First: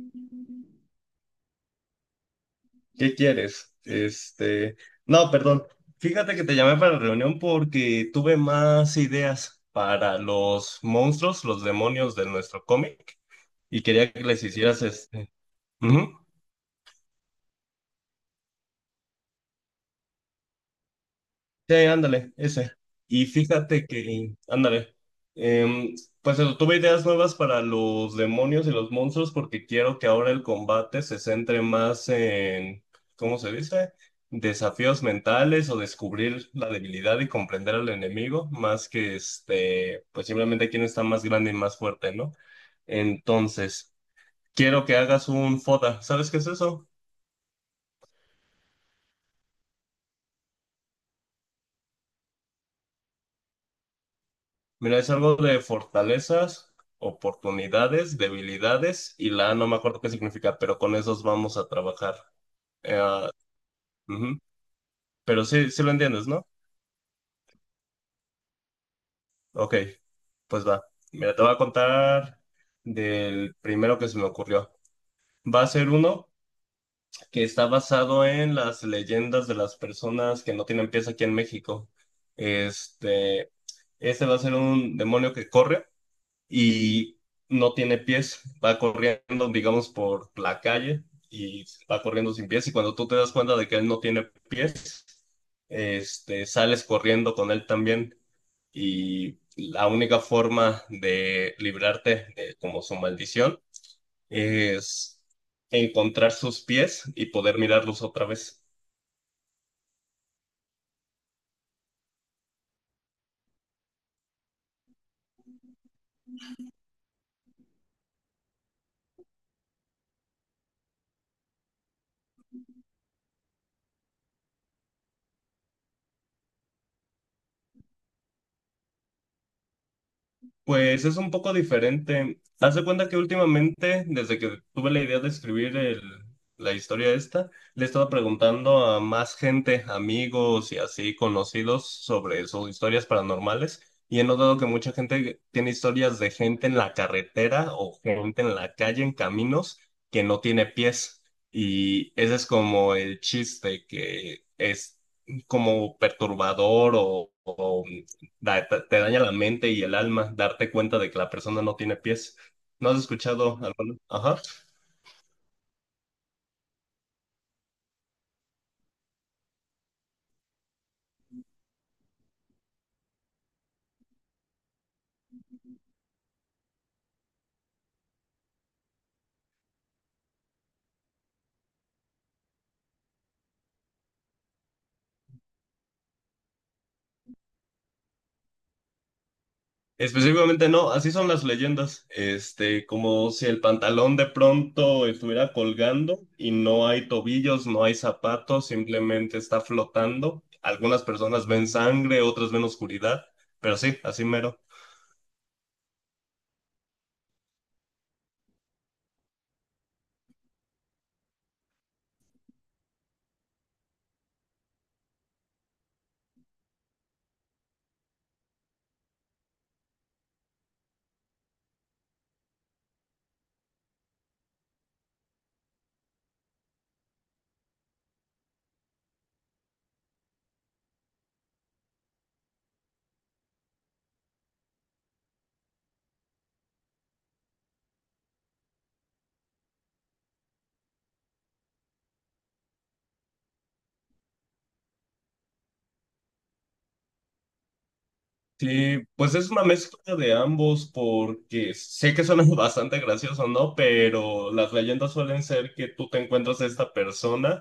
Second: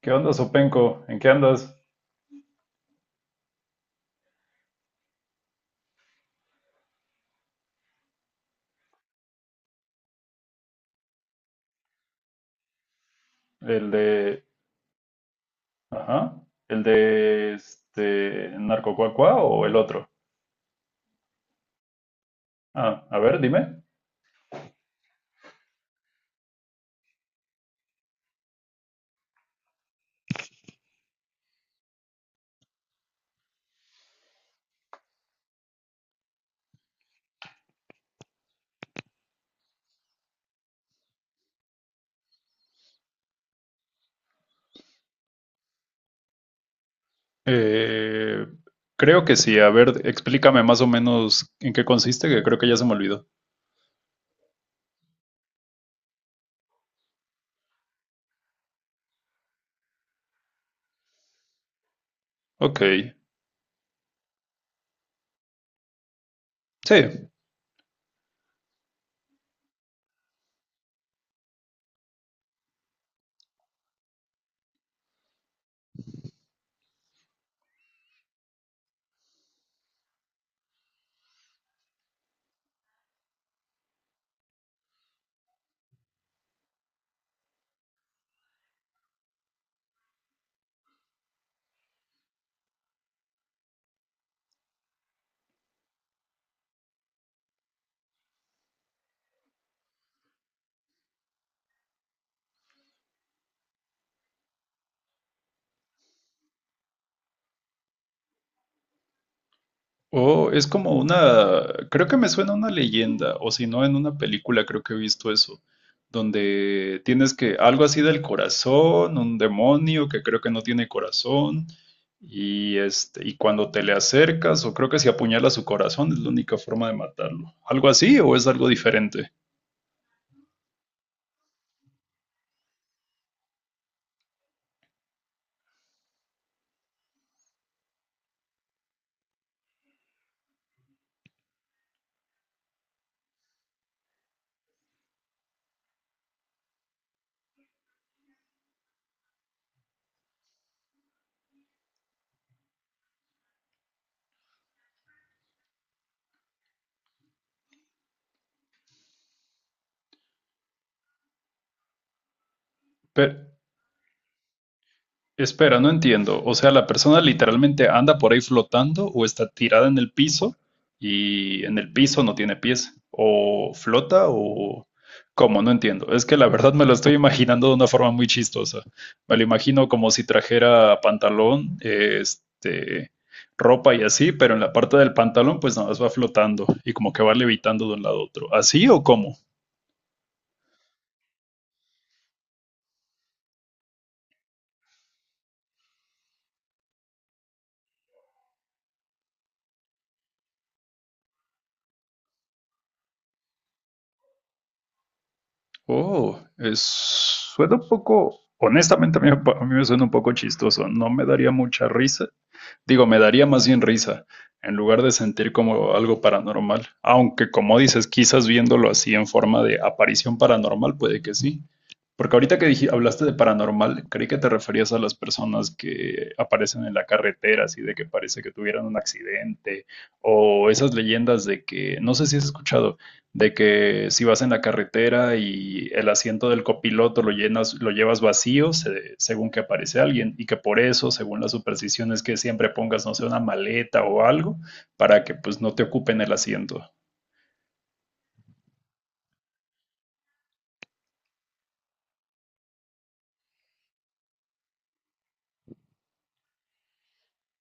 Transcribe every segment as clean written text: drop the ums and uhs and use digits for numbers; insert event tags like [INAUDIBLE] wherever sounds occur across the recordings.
¿Qué onda, Sopenco? ¿En qué andas? ¿Qué quieres? Este, no, perdón. Fíjate que te llamé para la reunión porque tuve más ideas para los monstruos, los demonios de nuestro cómic, y ¿El quería que les de... hicieras Ujú. Ajá. ¿El de Narcocuacua o el otro? Sí, ándale, ese. Ah, a Y ver, dime. fíjate que, em, pues eso, tuve ideas nuevas para los demonios y los monstruos porque quiero que ahora el combate se centre más en, ¿cómo se dice? Desafíos mentales o descubrir la debilidad y comprender al enemigo, más que pues simplemente quién está más grande y más fuerte, ¿no? Entonces, quiero que hagas un FODA. ¿Sabes qué es eso? Eh, creo que sí. A ver, explícame más o menos en qué consiste, que creo que ya se me olvidó. Mira, es algo de fortalezas, oportunidades, debilidades y la A no me acuerdo qué significa, pero con esos vamos a trabajar. Ok. Eh, ah, ujú. Pero sí lo entiendes, ¿no? Sí. Ok, pues va. Mira, te voy a contar del primero que se me ocurrió. Va a ser uno que está basado en las leyendas de las personas que no tienen pies aquí en México. Este, este va a ser un demonio que corre y no tiene pies, va corriendo, digamos, por la calle y va corriendo sin pies y cuando tú te das cuenta de que él no tiene pies, sales corriendo con él también y la única forma de librarte de como su maldición es encontrar sus pies y poder mirarlos otra vez. Oh, es como una, creo que me suena una leyenda, o si no, en una película creo que he visto eso, donde tienes que, algo así del corazón, un demonio que creo que no tiene corazón, y y cuando te le acercas, o creo que si apuñalas su corazón es la única forma de matarlo. ¿Algo así o es algo diferente? Pues es un poco diferente. Haz de cuenta que últimamente, desde que tuve la idea de escribir la historia esta, le he estado preguntando a más gente, amigos y así conocidos sobre sus historias paranormales y he notado que mucha gente tiene historias de gente en la carretera o gente en la calle, en caminos, que no tiene pies. Y ese es como el chiste que es como perturbador o te daña la mente y el alma darte cuenta de que la persona no tiene pies. ¿No has escuchado alguno? Ajá. Espera, no entiendo. O sea, la persona literalmente anda por ahí flotando o está tirada en el piso y en el piso no tiene pies. O flota o... ¿Cómo? No entiendo. Es que la verdad me lo estoy imaginando de una forma muy chistosa. Me lo imagino como si trajera pantalón, ropa y así, pero en la parte del pantalón pues nada más va flotando y como que va levitando de un lado a otro. ¿Así o cómo? Específicamente no, así son las leyendas. Este, como si el pantalón de pronto estuviera colgando y no hay tobillos, no hay zapatos, simplemente está flotando. Algunas personas ven sangre, otras ven oscuridad, pero sí, así mero. Oh, es, suena un poco, honestamente a mí, a mí me suena un poco chistoso, no me daría mucha risa, digo, me daría más bien risa, en lugar de sentir como algo paranormal, aunque como dices, quizás viéndolo así en forma de aparición paranormal, puede que sí, porque ahorita que hablaste de paranormal, creí que te referías a las personas que aparecen en la carretera, así de que parece que tuvieran un accidente, o esas leyendas de que, no sé si has escuchado de que si vas en la carretera y el asiento del copiloto lo llenas, lo llevas vacío según que aparece alguien y que por eso, según las supersticiones, que siempre pongas, no sé, una maleta o algo para que pues no te ocupen el asiento. Sí, pues es una mezcla de ambos porque sé que suena [LAUGHS] bastante gracioso, ¿no? Pero las leyendas suelen ser que tú te encuentras a esta persona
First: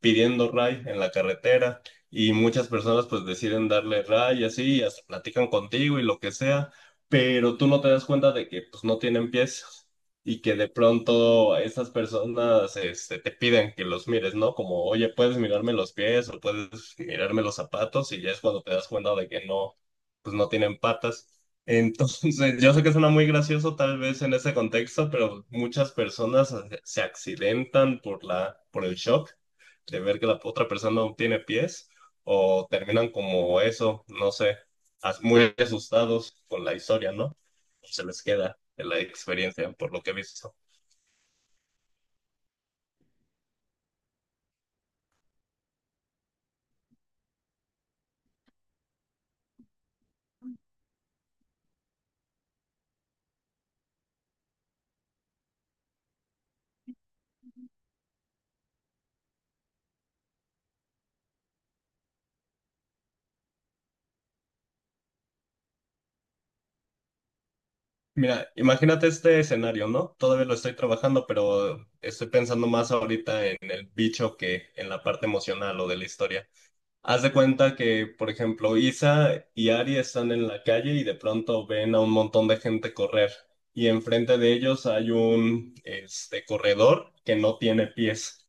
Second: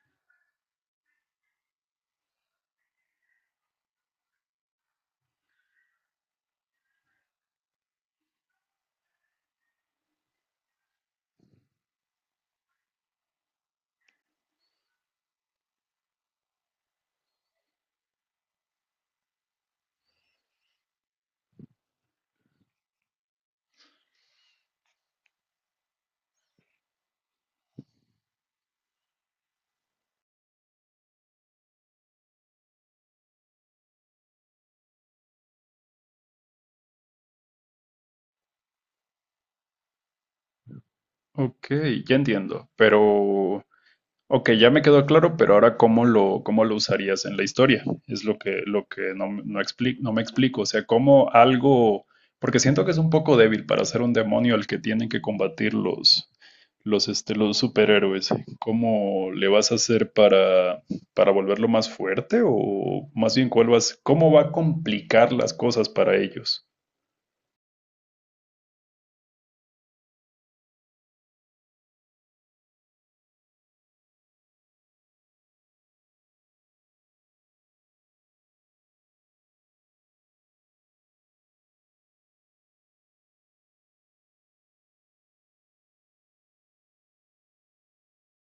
pidiendo ray en la carretera y muchas personas pues deciden darle ray y así, y hasta platican contigo y lo que sea, pero tú no te das cuenta de que pues no tienen pies y que de pronto esas personas te piden que los mires, ¿no? Como, oye, puedes mirarme los pies o puedes mirarme los zapatos y ya es cuando te das cuenta de que pues no tienen patas. Entonces, [LAUGHS] yo sé que suena muy gracioso tal vez en ese contexto, pero muchas personas se accidentan por el shock de ver que la otra persona no tiene pies o terminan como eso, no sé, muy asustados con la historia, ¿no? Se les queda de la experiencia, por lo que he visto. Ok, ya entiendo, pero ok, ya me quedó claro, pero ahora cómo lo usarías en la historia. Es lo que, no me explico. O sea, cómo algo, porque siento que es un poco débil para ser un demonio al que tienen que combatir los superhéroes. ¿Cómo le vas a hacer para volverlo más fuerte? O más bien, ¿cuál vas, cómo va a complicar las cosas para ellos? Mira, imagínate este escenario, ¿no? Todavía lo estoy trabajando, pero estoy pensando más ahorita en el bicho que en la parte emocional o de la historia. Haz de cuenta que, por ejemplo, Isa y Ari están en la calle y de pronto ven a un montón de gente correr. Y enfrente de ellos hay un corredor que no tiene pies,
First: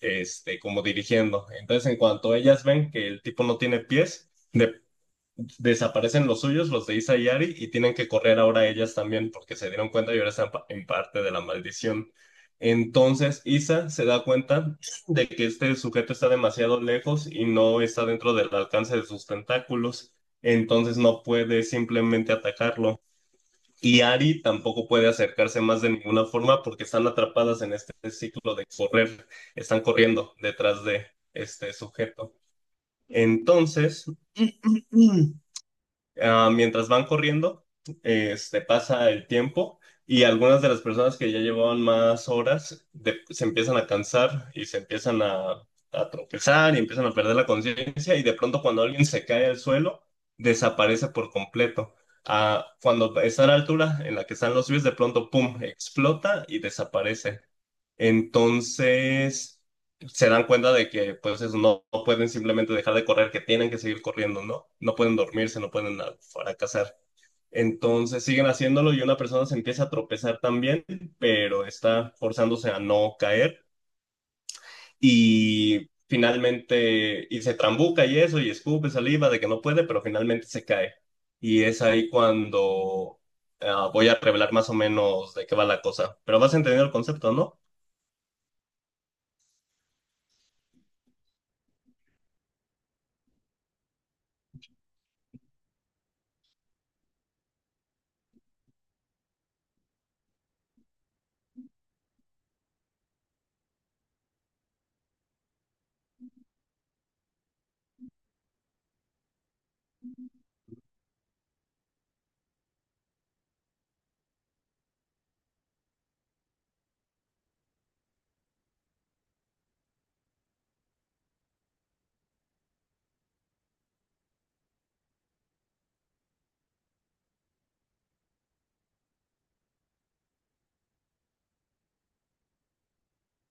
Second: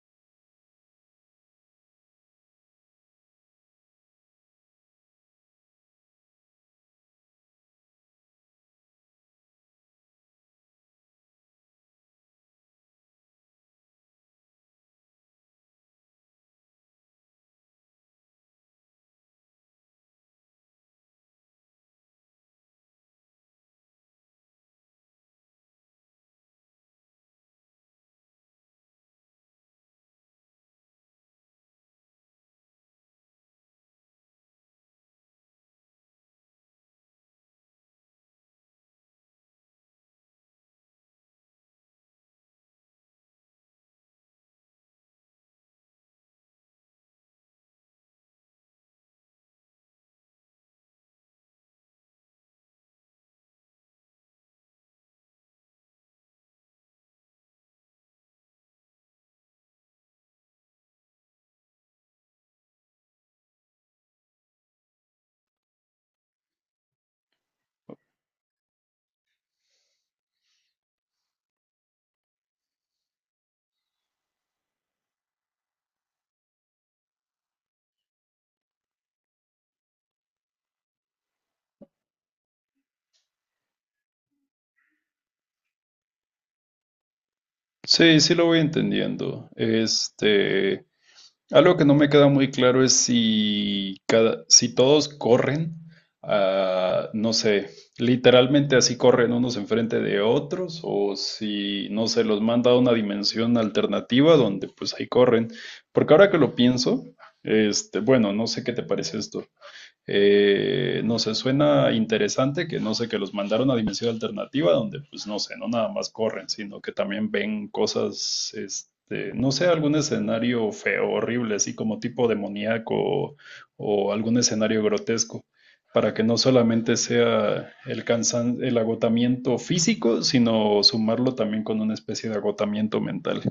como dirigiendo. Entonces, en cuanto ellas ven que el tipo no tiene pies, de desaparecen los suyos, los de Isa y Ari, y tienen que correr ahora ellas también porque se dieron cuenta y ahora están en parte de la maldición. Entonces Isa se da cuenta de que este sujeto está demasiado lejos y no está dentro del alcance de sus tentáculos, entonces no puede simplemente atacarlo. Y Ari tampoco puede acercarse más de ninguna forma porque están atrapadas en este ciclo de correr, están corriendo detrás de este sujeto. Entonces, [CLEARS THROAT] mientras van corriendo, pasa el tiempo y algunas de las personas que ya llevaban más horas se empiezan a cansar y se empiezan a tropezar y empiezan a perder la conciencia y de pronto cuando alguien se cae al suelo, desaparece por completo. Ah, cuando está a la altura en la que están los pies, de pronto, ¡pum!, explota y desaparece. Entonces se dan cuenta de que pues eso, no pueden simplemente dejar de correr, que tienen que seguir corriendo, ¿no? No pueden dormirse, no pueden fracasar. Entonces siguen haciéndolo y una persona se empieza a tropezar también, pero está forzándose a no caer y finalmente y se trambuca y eso y escupe saliva de que no puede, pero finalmente se cae. Y es ahí cuando voy a revelar más o menos de qué va la cosa. Pero vas a entender el concepto, ¿no? Sí, sí lo voy entendiendo. Algo que no me queda muy claro es si cada, si todos corren, no sé, literalmente así corren unos enfrente de otros, o si, no sé, los manda a una dimensión alternativa donde pues ahí corren. Porque ahora que lo pienso, bueno, no sé qué te parece esto. No sé, suena interesante que no sé, que los mandaron a dimensión alternativa donde pues no sé, no nada más corren, sino que también ven cosas, no sé, algún escenario feo, horrible, así como tipo demoníaco o algún escenario grotesco, para que no solamente sea el agotamiento físico, sino sumarlo también con una especie de agotamiento mental.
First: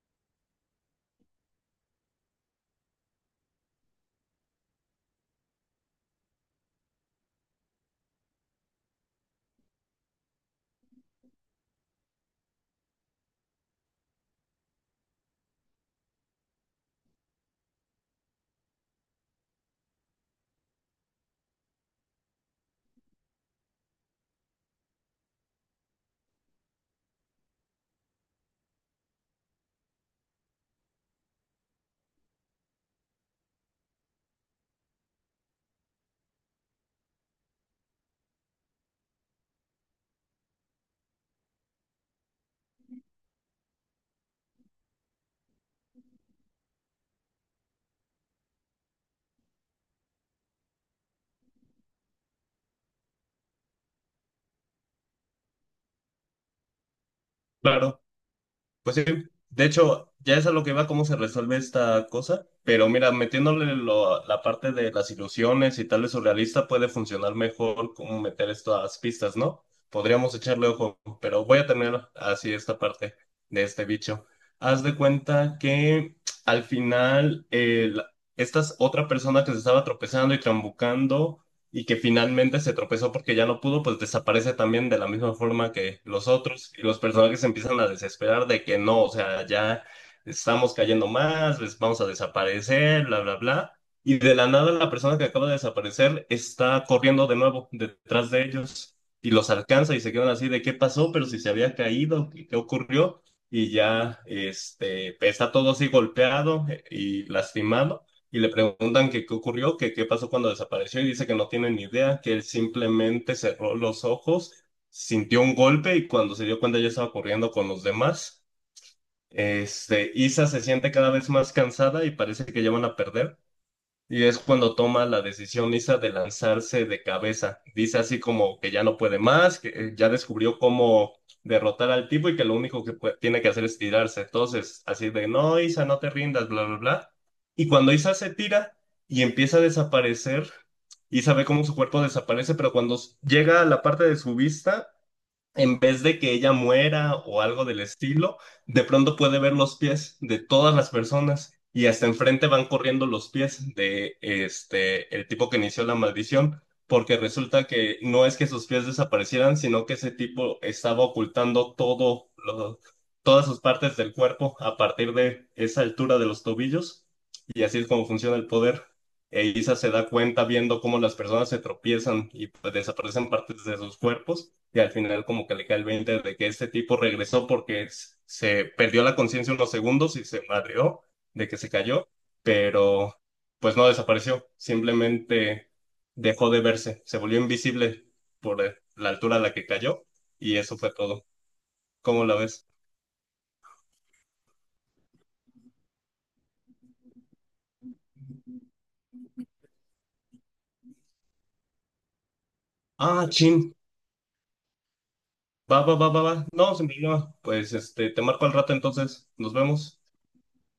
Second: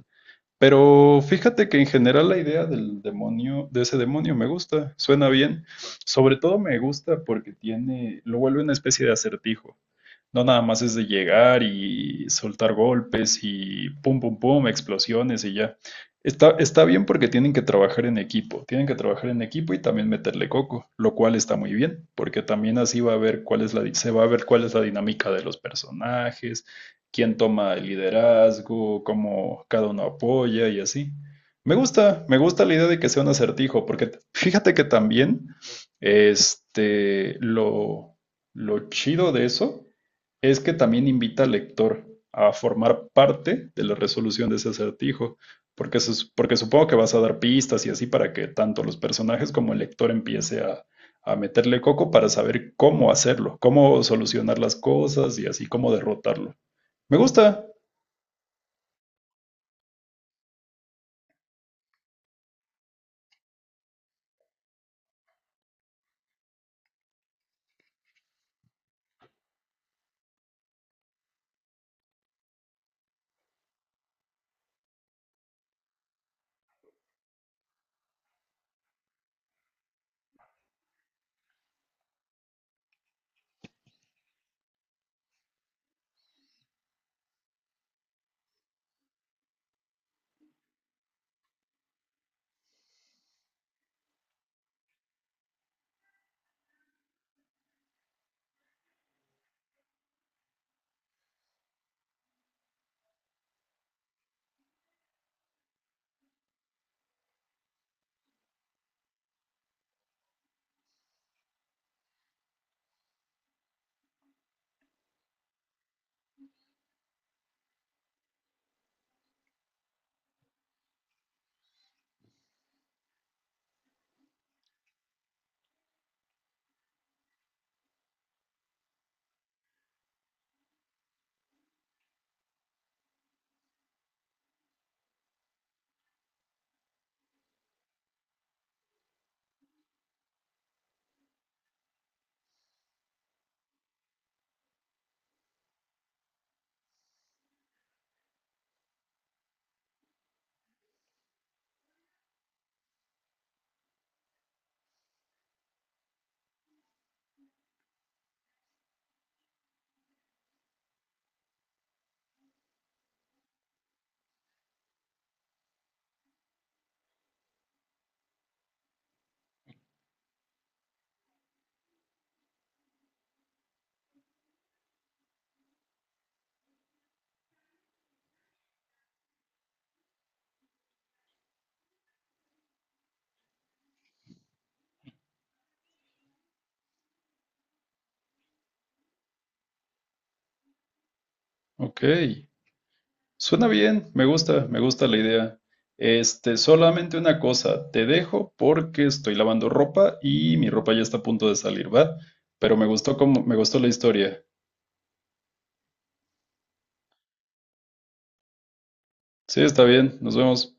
Pero fíjate que en general la idea del demonio, de ese demonio me gusta, suena bien. Sobre todo me gusta porque tiene, lo vuelve una especie de acertijo. No nada más es de llegar y soltar golpes y pum, pum, pum, explosiones y ya. Está bien porque tienen que trabajar en equipo, tienen que trabajar en equipo y también meterle coco, lo cual está muy bien, porque también así va a ver cuál es se va a ver cuál es la dinámica de los personajes, quién toma el liderazgo, cómo cada uno apoya y así. Me gusta la idea de que sea un acertijo, porque fíjate que también este, lo, lo chido de eso es que también invita al lector a formar parte de la resolución de ese acertijo, porque, porque supongo que vas a dar pistas y así para que tanto los personajes como el lector empiece a meterle coco para saber cómo hacerlo, cómo solucionar las cosas y así cómo derrotarlo. Me gusta. Claro. Pues sí, de hecho, ya es a lo que va cómo se resuelve esta cosa, pero mira, metiéndole la parte de las ilusiones y tal vez surrealista puede funcionar mejor como meter esto a las pistas, ¿no? Podríamos echarle ojo, pero voy a terminar así esta parte de este bicho. Haz de cuenta que al final esta es otra persona que se estaba tropezando y trambucando y que finalmente se tropezó porque ya no pudo, pues desaparece también de la misma forma que los otros y los personajes empiezan a desesperar de que no, o sea, ya estamos cayendo más, les vamos a desaparecer, bla, bla, bla. Y de la nada la persona que acaba de desaparecer está corriendo de nuevo detrás de ellos y los alcanza y se quedan así de qué pasó, pero si se había caído, qué ocurrió. Y ya está todo así golpeado y lastimado y le preguntan que qué ocurrió, que qué pasó cuando desapareció y dice que no tiene ni idea, que él simplemente cerró los ojos, sintió un golpe y cuando se dio cuenta ya estaba corriendo con los demás. Este, Isa se siente cada vez más cansada y parece que ya van a perder. Y es cuando toma la decisión Lisa de lanzarse de cabeza. Dice así como que ya no puede más, que ya descubrió cómo derrotar al tipo y que lo único que tiene que hacer es tirarse. Entonces, así de, no, Isa, no te rindas, bla, bla, bla. Y cuando Isa se tira y empieza a desaparecer, Isa ve cómo su cuerpo desaparece, pero cuando llega a la parte de su vista, en vez de que ella muera o algo del estilo, de pronto puede ver los pies de todas las personas y hasta enfrente van corriendo los pies de este el tipo que inició la maldición, porque resulta que no es que sus pies desaparecieran, sino que ese tipo estaba ocultando todas sus partes del cuerpo a partir de esa altura de los tobillos y así es como funciona el poder. E Isa se da cuenta viendo cómo las personas se tropiezan y pues, desaparecen partes de sus cuerpos y al final como que le cae el 20 de que este tipo regresó porque se perdió la conciencia unos segundos y se madreó de que se cayó, pero pues no desapareció, simplemente dejó de verse, se volvió invisible por la altura a la que cayó y eso fue todo. Ok. ¿Cómo la ves? Suena bien. Me gusta. Me gusta la idea. Solamente una cosa. Te dejo porque estoy lavando ropa y mi ropa ya está a punto de salir, ¿va? Pero me gustó Ah, como, me chin. gustó la historia. Va, va. No, sin problema. Pues este, te marco al rato entonces. Nos Sí, está vemos. bien. Nos vemos.